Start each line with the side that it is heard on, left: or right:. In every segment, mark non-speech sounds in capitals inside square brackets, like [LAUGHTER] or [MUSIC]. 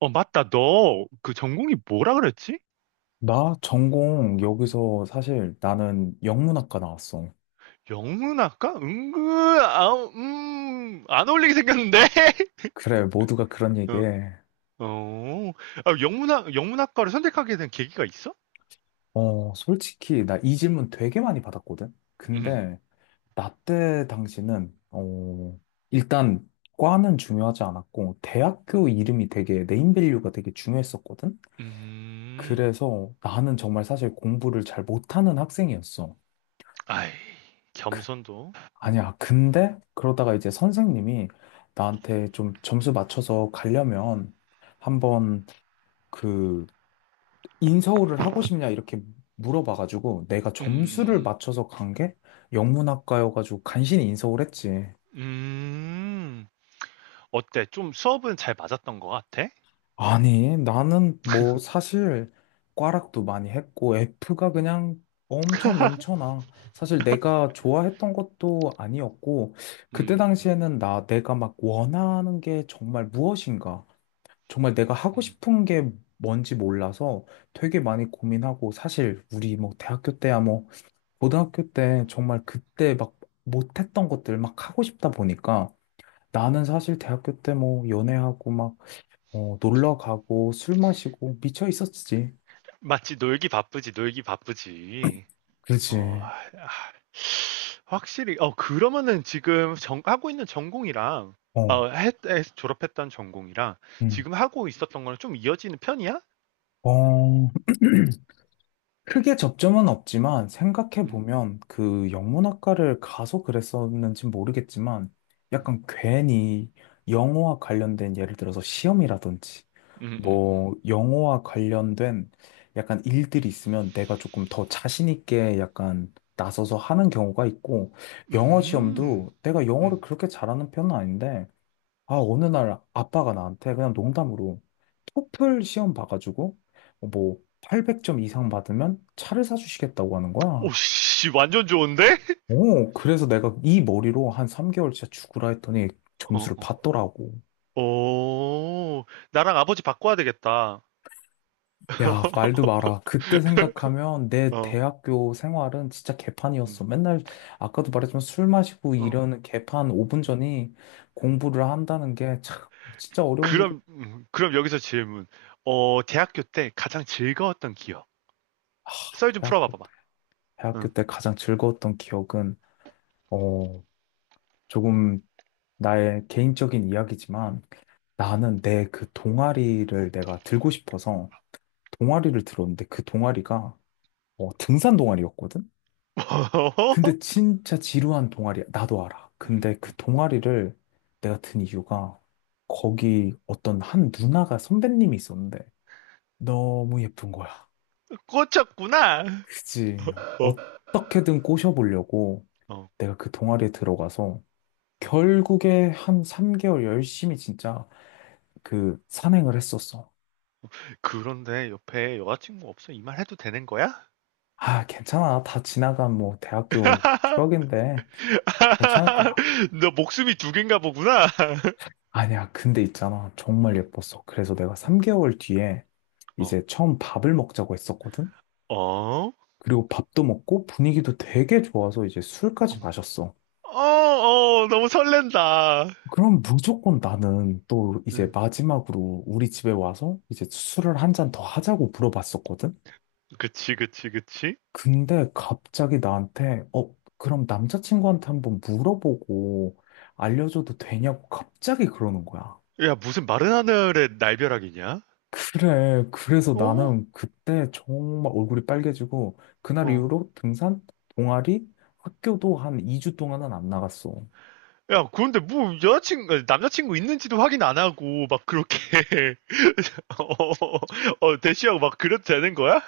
right: 어, 맞다. 너 그 전공이 뭐라 그랬지?
left: 나 전공 여기서 사실 나는 영문학과 나왔어.
right: 영문학과? 은근, 아, 안 어울리게 생겼는데? [LAUGHS]
left: 그래, 모두가 그런
right: 어,
left: 얘기해.
right: 어. 아, 영문학과를 선택하게 된 계기가 있어?
left: 솔직히 나 이 질문 되게 많이 받았거든?
right: 음,
left: 근데 나 때 당시는, 일단 과는 중요하지 않았고, 대학교 이름이 되게 네임밸류가 되게 중요했었거든?
right: 음,
left: 그래서 나는 정말 사실 공부를 잘 못하는 학생이었어.
right: 아이, 겸손도. 음,
left: 아니야, 근데 그러다가 이제 선생님이 나한테 좀 점수 맞춰서 가려면 한번 그 인서울을 하고 싶냐 이렇게 물어봐가지고 내가
right: 음, 음,
left: 점수를
right: 음.
left: 맞춰서 간 게 영문학과여가지고 간신히 인서울 했지.
right: 음. 음. 어때? 좀 수업은 잘 맞았던 것 같아?
left: 아니 나는 뭐 사실 과락도 많이 했고 F가
right: 음,
left: 그냥 엄청 넘쳐나. 사실 내가 좋아했던 것도 아니었고 그때
right: 음, 음,
left: 당시에는 나 내가 막 원하는 게 정말 무엇인가 정말 내가 하고
right: 음.
left: 싶은 게 뭔지 몰라서 되게 많이 고민하고 사실 우리 뭐 대학교 때야 뭐 고등학교 때 정말 그때 막 못했던 것들 막 하고 싶다 보니까 나는 사실 대학교 때 뭐 연애하고 막 놀러 가고 술 마시고 미쳐 있었지.
right: 맞지, 놀기 바쁘지, 놀기 바쁘지. 어,
left: 그지.
right: 확실히, 어, 그러면은 지금 하고 있는 전공이랑,
left: 어,
right: 어, 졸업했던 전공이랑
left: 응.
right: 지금 하고 있었던 거랑 좀 이어지는 편이야?
left: 어, [CLEARS THROAT] 크게 접점은 없지만
right: 음,
left: 생각해보면 그 영문학과를 가서 그랬었는지 모르겠지만 약간 괜히 영어와 관련된 예를 들어서 시험이라든지
right: 음, 음, 음.
left: 뭐 영어와 관련된 약간 일들이 있으면 내가 조금 더 자신 있게 약간 나서서 하는 경우가 있고 영어
right: 음,
left: 시험도 내가 영어를
right: 음.
left: 그렇게 잘하는 편은 아닌데 아 어느 날 아빠가 나한테 그냥 농담으로 토플 시험 봐가지고 뭐 800점 이상 받으면 차를 사주시겠다고 하는 거야.
right: 오씨, 완전 좋은데?
left: 오, 그래서 내가 이 머리로 한 3개월 진짜 죽으라 했더니
right: 어,
left: 점수를
right: 어.
left: 받더라고.
right: 오, 나랑 아버지 바꿔야 되겠다.
left: 야, 말도
right: [LAUGHS]
left: 마라. 그때 생각하면 내
right: 어,
left: 대학교 생활은 진짜
right: 음,
left: 개판이었어. 맨날 아까도 말했지만 술 마시고
right: 어.
left: 이러는 개판 5분 전이 공부를 한다는 게 참 진짜 어려운 일이.
right: 그럼, 그럼 여기서 질문. 어, 대학교 때 가장 즐거웠던 기억.
left: 아,
right: 썰 좀
left: 대학교 때,
right: 풀어봐봐봐.
left: 대학교
right: 응.
left: 때 가장 즐거웠던 기억은 어, 조금 나의 개인적인 이야기지만 나는 내 그 동아리를 내가 들고 싶어서 동아리를 들었는데 그 동아리가 등산 동아리였거든? 근데
right: [LAUGHS]
left: 진짜 지루한 동아리야. 나도 알아.
right: 음,
left: 근데 그 동아리를 내가 든 이유가 거기 어떤 한 누나가 선배님이 있었는데 너무 예쁜 거야.
right: 꽂혔구나.
left: 그지?
right: 어,
left: 어떻게든 꼬셔보려고
right: 어.
left: 내가 그 동아리에 들어가서 결국에 한 3개월 열심히 진짜 그 산행을 했었어.
right: 그런데 옆에 여자친구 없어? 이 말 해도 되는 거야?
left: 아, 괜찮아. 다 지나간 뭐 대학교 추억인데 괜찮을 거야.
right: [LAUGHS] 너 목숨이 두 개인가 보구나. [LAUGHS]
left: 아니야, 근데 있잖아. 정말
right: 음,
left: 예뻤어. 그래서 내가
right: 음,
left: 3개월 뒤에
right: 어,
left: 이제 처음 밥을 먹자고 했었거든?
right: 어,
left: 그리고 밥도 먹고 분위기도 되게 좋아서 이제 술까지
right: 음.
left: 마셨어.
right: 어, 어, 너무 설렌다.
left: 그럼 무조건 나는 또 이제
right: 음,
left: 마지막으로 우리 집에 와서 이제 술을 한 잔 더 하자고 물어봤었거든?
right: 그치, 그치, 그치.
left: 근데 갑자기 나한테, 그럼 남자친구한테 한번 물어보고 알려줘도 되냐고 갑자기 그러는 거야.
right: 야, 무슨 마른 하늘에 날벼락이냐?
left: 그래. 그래서
right: 어,
left: 나는 그때 정말 얼굴이 빨개지고, 그날
right: 어.
left: 이후로 등산, 동아리, 학교도 한 2주 동안은 안 나갔어.
right: 야, 그런데 뭐 여자친구, 남자친구 있는지도 확인 안 하고 막 그렇게 [LAUGHS] 어, 어, 어, 대시하고 막 그래도 되는 거야?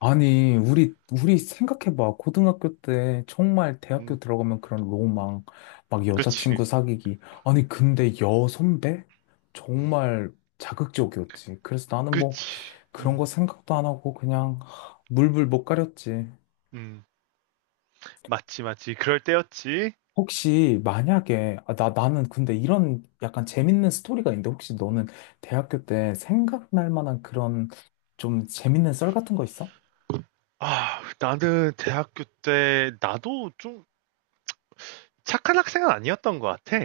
left: 아니, 우리 생각해봐. 고등학교 때 정말 대학교
right: 음,
left: 들어가면 그런 로망, 막
right: 그치,
left: 여자친구 사귀기. 아니, 근데 여선배? 정말 자극적이었지. 그래서 나는 뭐
right: 그치.
left: 그런 거
right: 음,
left: 생각도 안 하고 그냥 물불 못 가렸지.
right: 음, 맞지, 맞지. 그럴 때였지.
left: 혹시 만약에 아, 나 나는 근데 이런 약간 재밌는 스토리가 있는데 혹시 너는 대학교 때 생각날 만한 그런 좀 재밌는 썰 같은 거 있어?
right: 아, 나는 대학교 때 나도 좀 착한 학생은 아니었던 것 같아.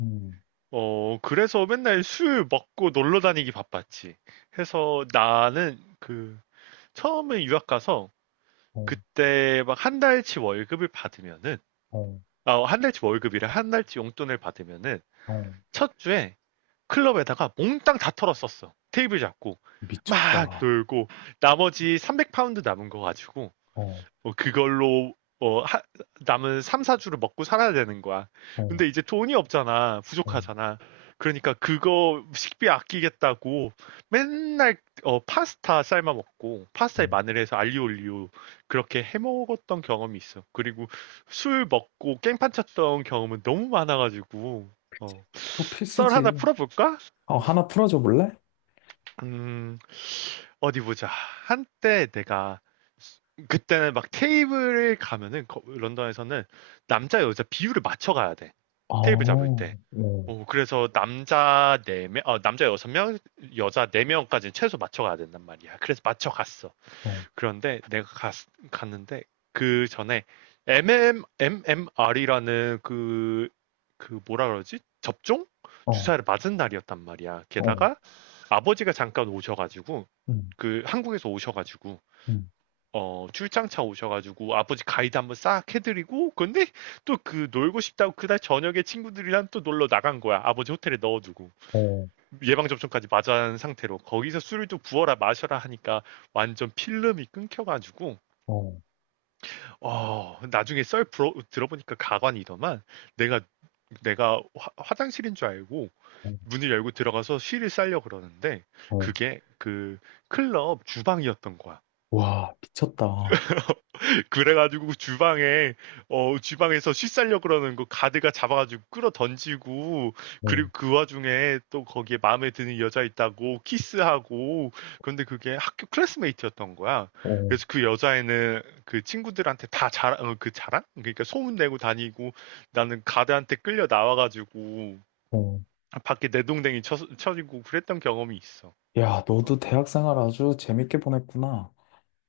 left: 음,
right: 어, 그래서 맨날 술 먹고 놀러 다니기 바빴지. 해서 나는 그 처음에 유학 가서
left: 어,
right: 그때 막 한 달치 월급을 받으면은
left: 어,
right: 아, 한 달치 월급이라 한 달치 용돈을 받으면은
left: 어,
right: 첫 주에 클럽에다가 몽땅 다 털었었어. 테이블 잡고
left: 미쳤다.
right: 막
left: 어,
right: 놀고 나머지 300파운드 남은 거 가지고
left: 어,
right: 어, 그걸로 어, 하- 남은 3, 4주를 먹고 살아야 되는 거야.
left: 어,
right: 근데 이제 돈이 없잖아.
left: 어,
right: 부족하잖아. 그러니까 그거 식비 아끼겠다고 맨날 어, 파스타 삶아 먹고 파스타에
left: 어.
right: 마늘해서 알리올리오 그렇게 해 먹었던 경험이 있어. 그리고 술 먹고 깽판 쳤던 경험은 너무 많아가지고 어,
left: 그거
right: 썰 하나
left: 필수지.
right: 풀어볼까?
left: 어, 하나 풀어줘 볼래?
right: 음, 어디 보자. 한때 내가 그때는 막 테이블을 가면은 런던에서는 남자 여자 비율을 맞춰 가야 돼.
left: 아,
right: 테이블 잡을
left: 어,
right: 때.
left: 어,
right: 오 그래서 남자 네명 어, 남자 여섯 명 여자 네명까지 최소 맞춰 가야 된단 말이야. 그래서 맞춰 갔어.
left: 어,
right: 그런데 내가 갔는데 그 전에 MM, MMR이라는 그, 그 뭐라 그러지? 접종? 주사를 맞은 날이었단 말이야.
left: 어,
right: 게다가 아버지가 잠깐 오셔가지고,
left: 음,
right: 그 한국에서 오셔가지고,
left: 음,
right: 어, 출장차 오셔가지고 아버지 가이드 한번 싹 해드리고, 근데 또 그 놀고 싶다고 그날 저녁에 친구들이랑 또 놀러 나간 거야. 아버지 호텔에 넣어두고.
left: 어,
right: 예방접종까지 맞은 상태로. 거기서 술을 또 부어라 마셔라 하니까 완전 필름이 끊겨가지고,
left: 어,
right: 어, 나중에 들어보니까 가관이더만 내가, 내가 화장실인 줄 알고
left: 어,
right: 문을 열고 들어가서 쉬를 쌀려 그러는데,
left: 어,
right: 그게 그 클럽 주방이었던 거야.
left: 와, 미쳤다.
right: 그래가지고 주방에 어 주방에서 씻살려 그러는 거 가드가 잡아가지고 끌어 던지고
left: 어,
right: 그리고 그 와중에 또 거기에 마음에 드는 여자 있다고 키스하고 그런데 그게 학교 클래스메이트였던 거야.
left: 어,
right: 그래서 그 여자애는 그 친구들한테 다 자랑 어, 그 자랑 그러니까 소문 내고 다니고 나는 가드한테 끌려 나와가지고
left: 어.
right: 밖에 내동댕이 쳐지고 그랬던 경험이 있어.
left: 야,
right: 어.
left: 너도 대학 생활 아주 재밌게 보냈구나.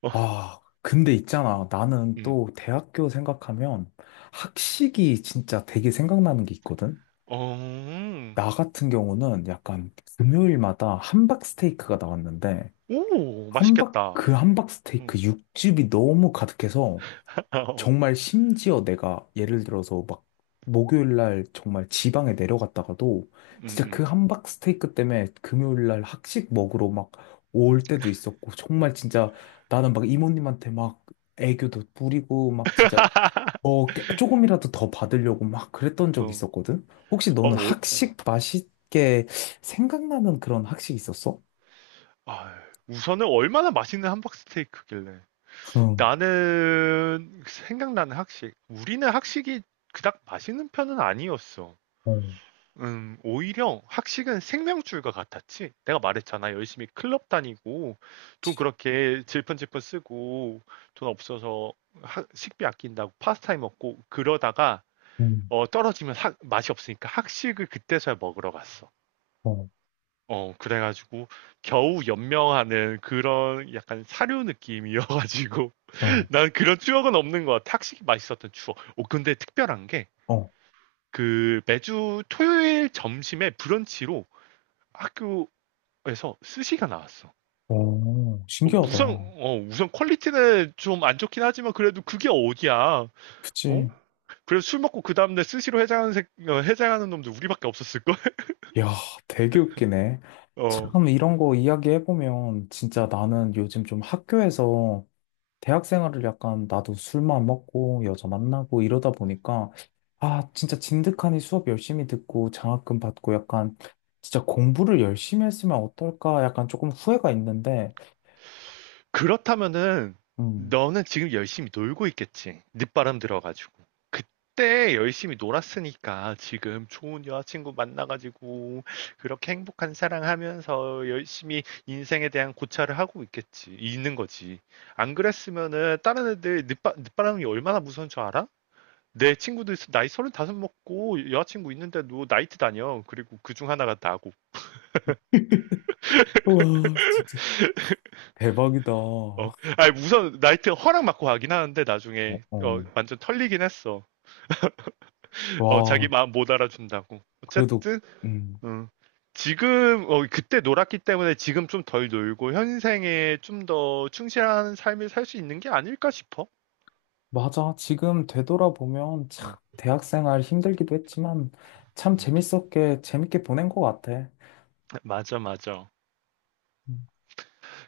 right: 어,
left: 아, 근데 있잖아. 나는
right: 음.
left: 또 대학교 생각하면 학식이 진짜 되게 생각나는 게 있거든?
right: 어,
left: 나 같은 경우는 약간 금요일마다 함박 스테이크가 나왔는데,
right: 오,
left: 함박,
right: 맛있겠다.
left: 그 함박
right: 음.
left: 스테이크 육즙이 너무 가득해서
right: [LAUGHS] 어,
left: 정말 심지어 내가 예를 들어서 막 목요일 날 정말 지방에 내려갔다가도
right: 음,
left: 진짜 그
right: 음.
left: 함박 스테이크 때문에 금요일 날 학식 먹으러 막 올 때도 있었고 정말 진짜 나는 막 이모님한테 막 애교도 부리고 막 진짜 뭐 조금이라도 더 받으려고 막 그랬던 적이
right: 어,
left: 있었거든. 혹시
right: 어,
left: 너는
right: 어, 어.
left: 학식 맛있게 생각나는 그런 학식 있었어?
right: 아, 우선은 얼마나 맛있는 함박 스테이크길래.
left: 응,
right: 나는 생각나는 학식. 우리는 학식이 그닥 맛있는 편은 아니었어.
left: 어,
right: 오히려 학식은 생명줄과 같았지. 내가 말했잖아. 열심히 클럽 다니고, 돈 그렇게 질펀질펀 쓰고, 돈 없어서 식비 아낀다고 파스타에 먹고, 그러다가,
left: 응,
right: 어, 떨어지면 맛이 없으니까 학식을 그때서야 먹으러 갔어.
left: 어,
right: 어, 그래가지고 겨우 연명하는 그런 약간 사료 느낌이어가지고
left: 어,
right: [LAUGHS] 난 그런 추억은 없는 것 같아. 확실히 맛있었던 추억. 오, 근데 특별한 게
left: 어,
right: 그 매주 토요일 점심에 브런치로 학교에서 스시가 나왔어.
left: 어,
right: 어,
left: 신기하다.
right: 우선, 어, 우선 퀄리티는 좀 안 좋긴 하지만 그래도 그게 어디야. 어?
left: 그치.
right: 그래서 술 먹고 그 다음날 스시로 해장하는, 어, 해장하는 놈들 우리밖에 없었을걸? [LAUGHS]
left: 야, 되게 웃기네.
right: 어.
left: 참, 이런 거 이야기해보면, 진짜 나는 요즘 좀 학교에서 대학 생활을 약간 나도 술만 먹고 여자 만나고 이러다 보니까, 아, 진짜 진득하니 수업 열심히 듣고 장학금 받고 약간 진짜 공부를 열심히 했으면 어떨까 약간 조금 후회가 있는데,
right: 그렇다면은
left: 음.
right: 너는 지금 열심히 놀고 있겠지. 늦바람 들어가지고. 그때 열심히 놀았으니까 지금 좋은 여자친구 만나가지고 그렇게 행복한 사랑하면서 열심히 인생에 대한 고찰을 하고 있겠지. 있는 거지. 안 그랬으면은 다른 애들 늦바람이 얼마나 무서운 줄 알아? 내 친구도 있어. 나이 다섯 먹고 여자친구 있는데도 나이트 다녀. 그리고 그 중 하나가 나고.
left: [LAUGHS] 와, 진짜 대박이다.
right: 어,
left: 어,
right: 아니 우선 나이트 허락 맞고 가긴 하는데 나중에 어,
left: 어.
right: 완전 털리긴 했어. 어, 자기
left: 와,
right: 마음 못 알아준다고.
left: 그래도,
right: 어쨌든,
left: 음.
right: 어. 지금, 어, 그때 놀았기 때문에 지금 좀 덜 놀고 현생에 좀 더 충실한 삶을 살 수 있는 게 아닐까 싶어.
left: 맞아. 지금 되돌아보면 참
right: 음,
left: 대학생활 힘들기도 했지만 참 재밌게 보낸 것 같아.
right: 맞아, 맞아.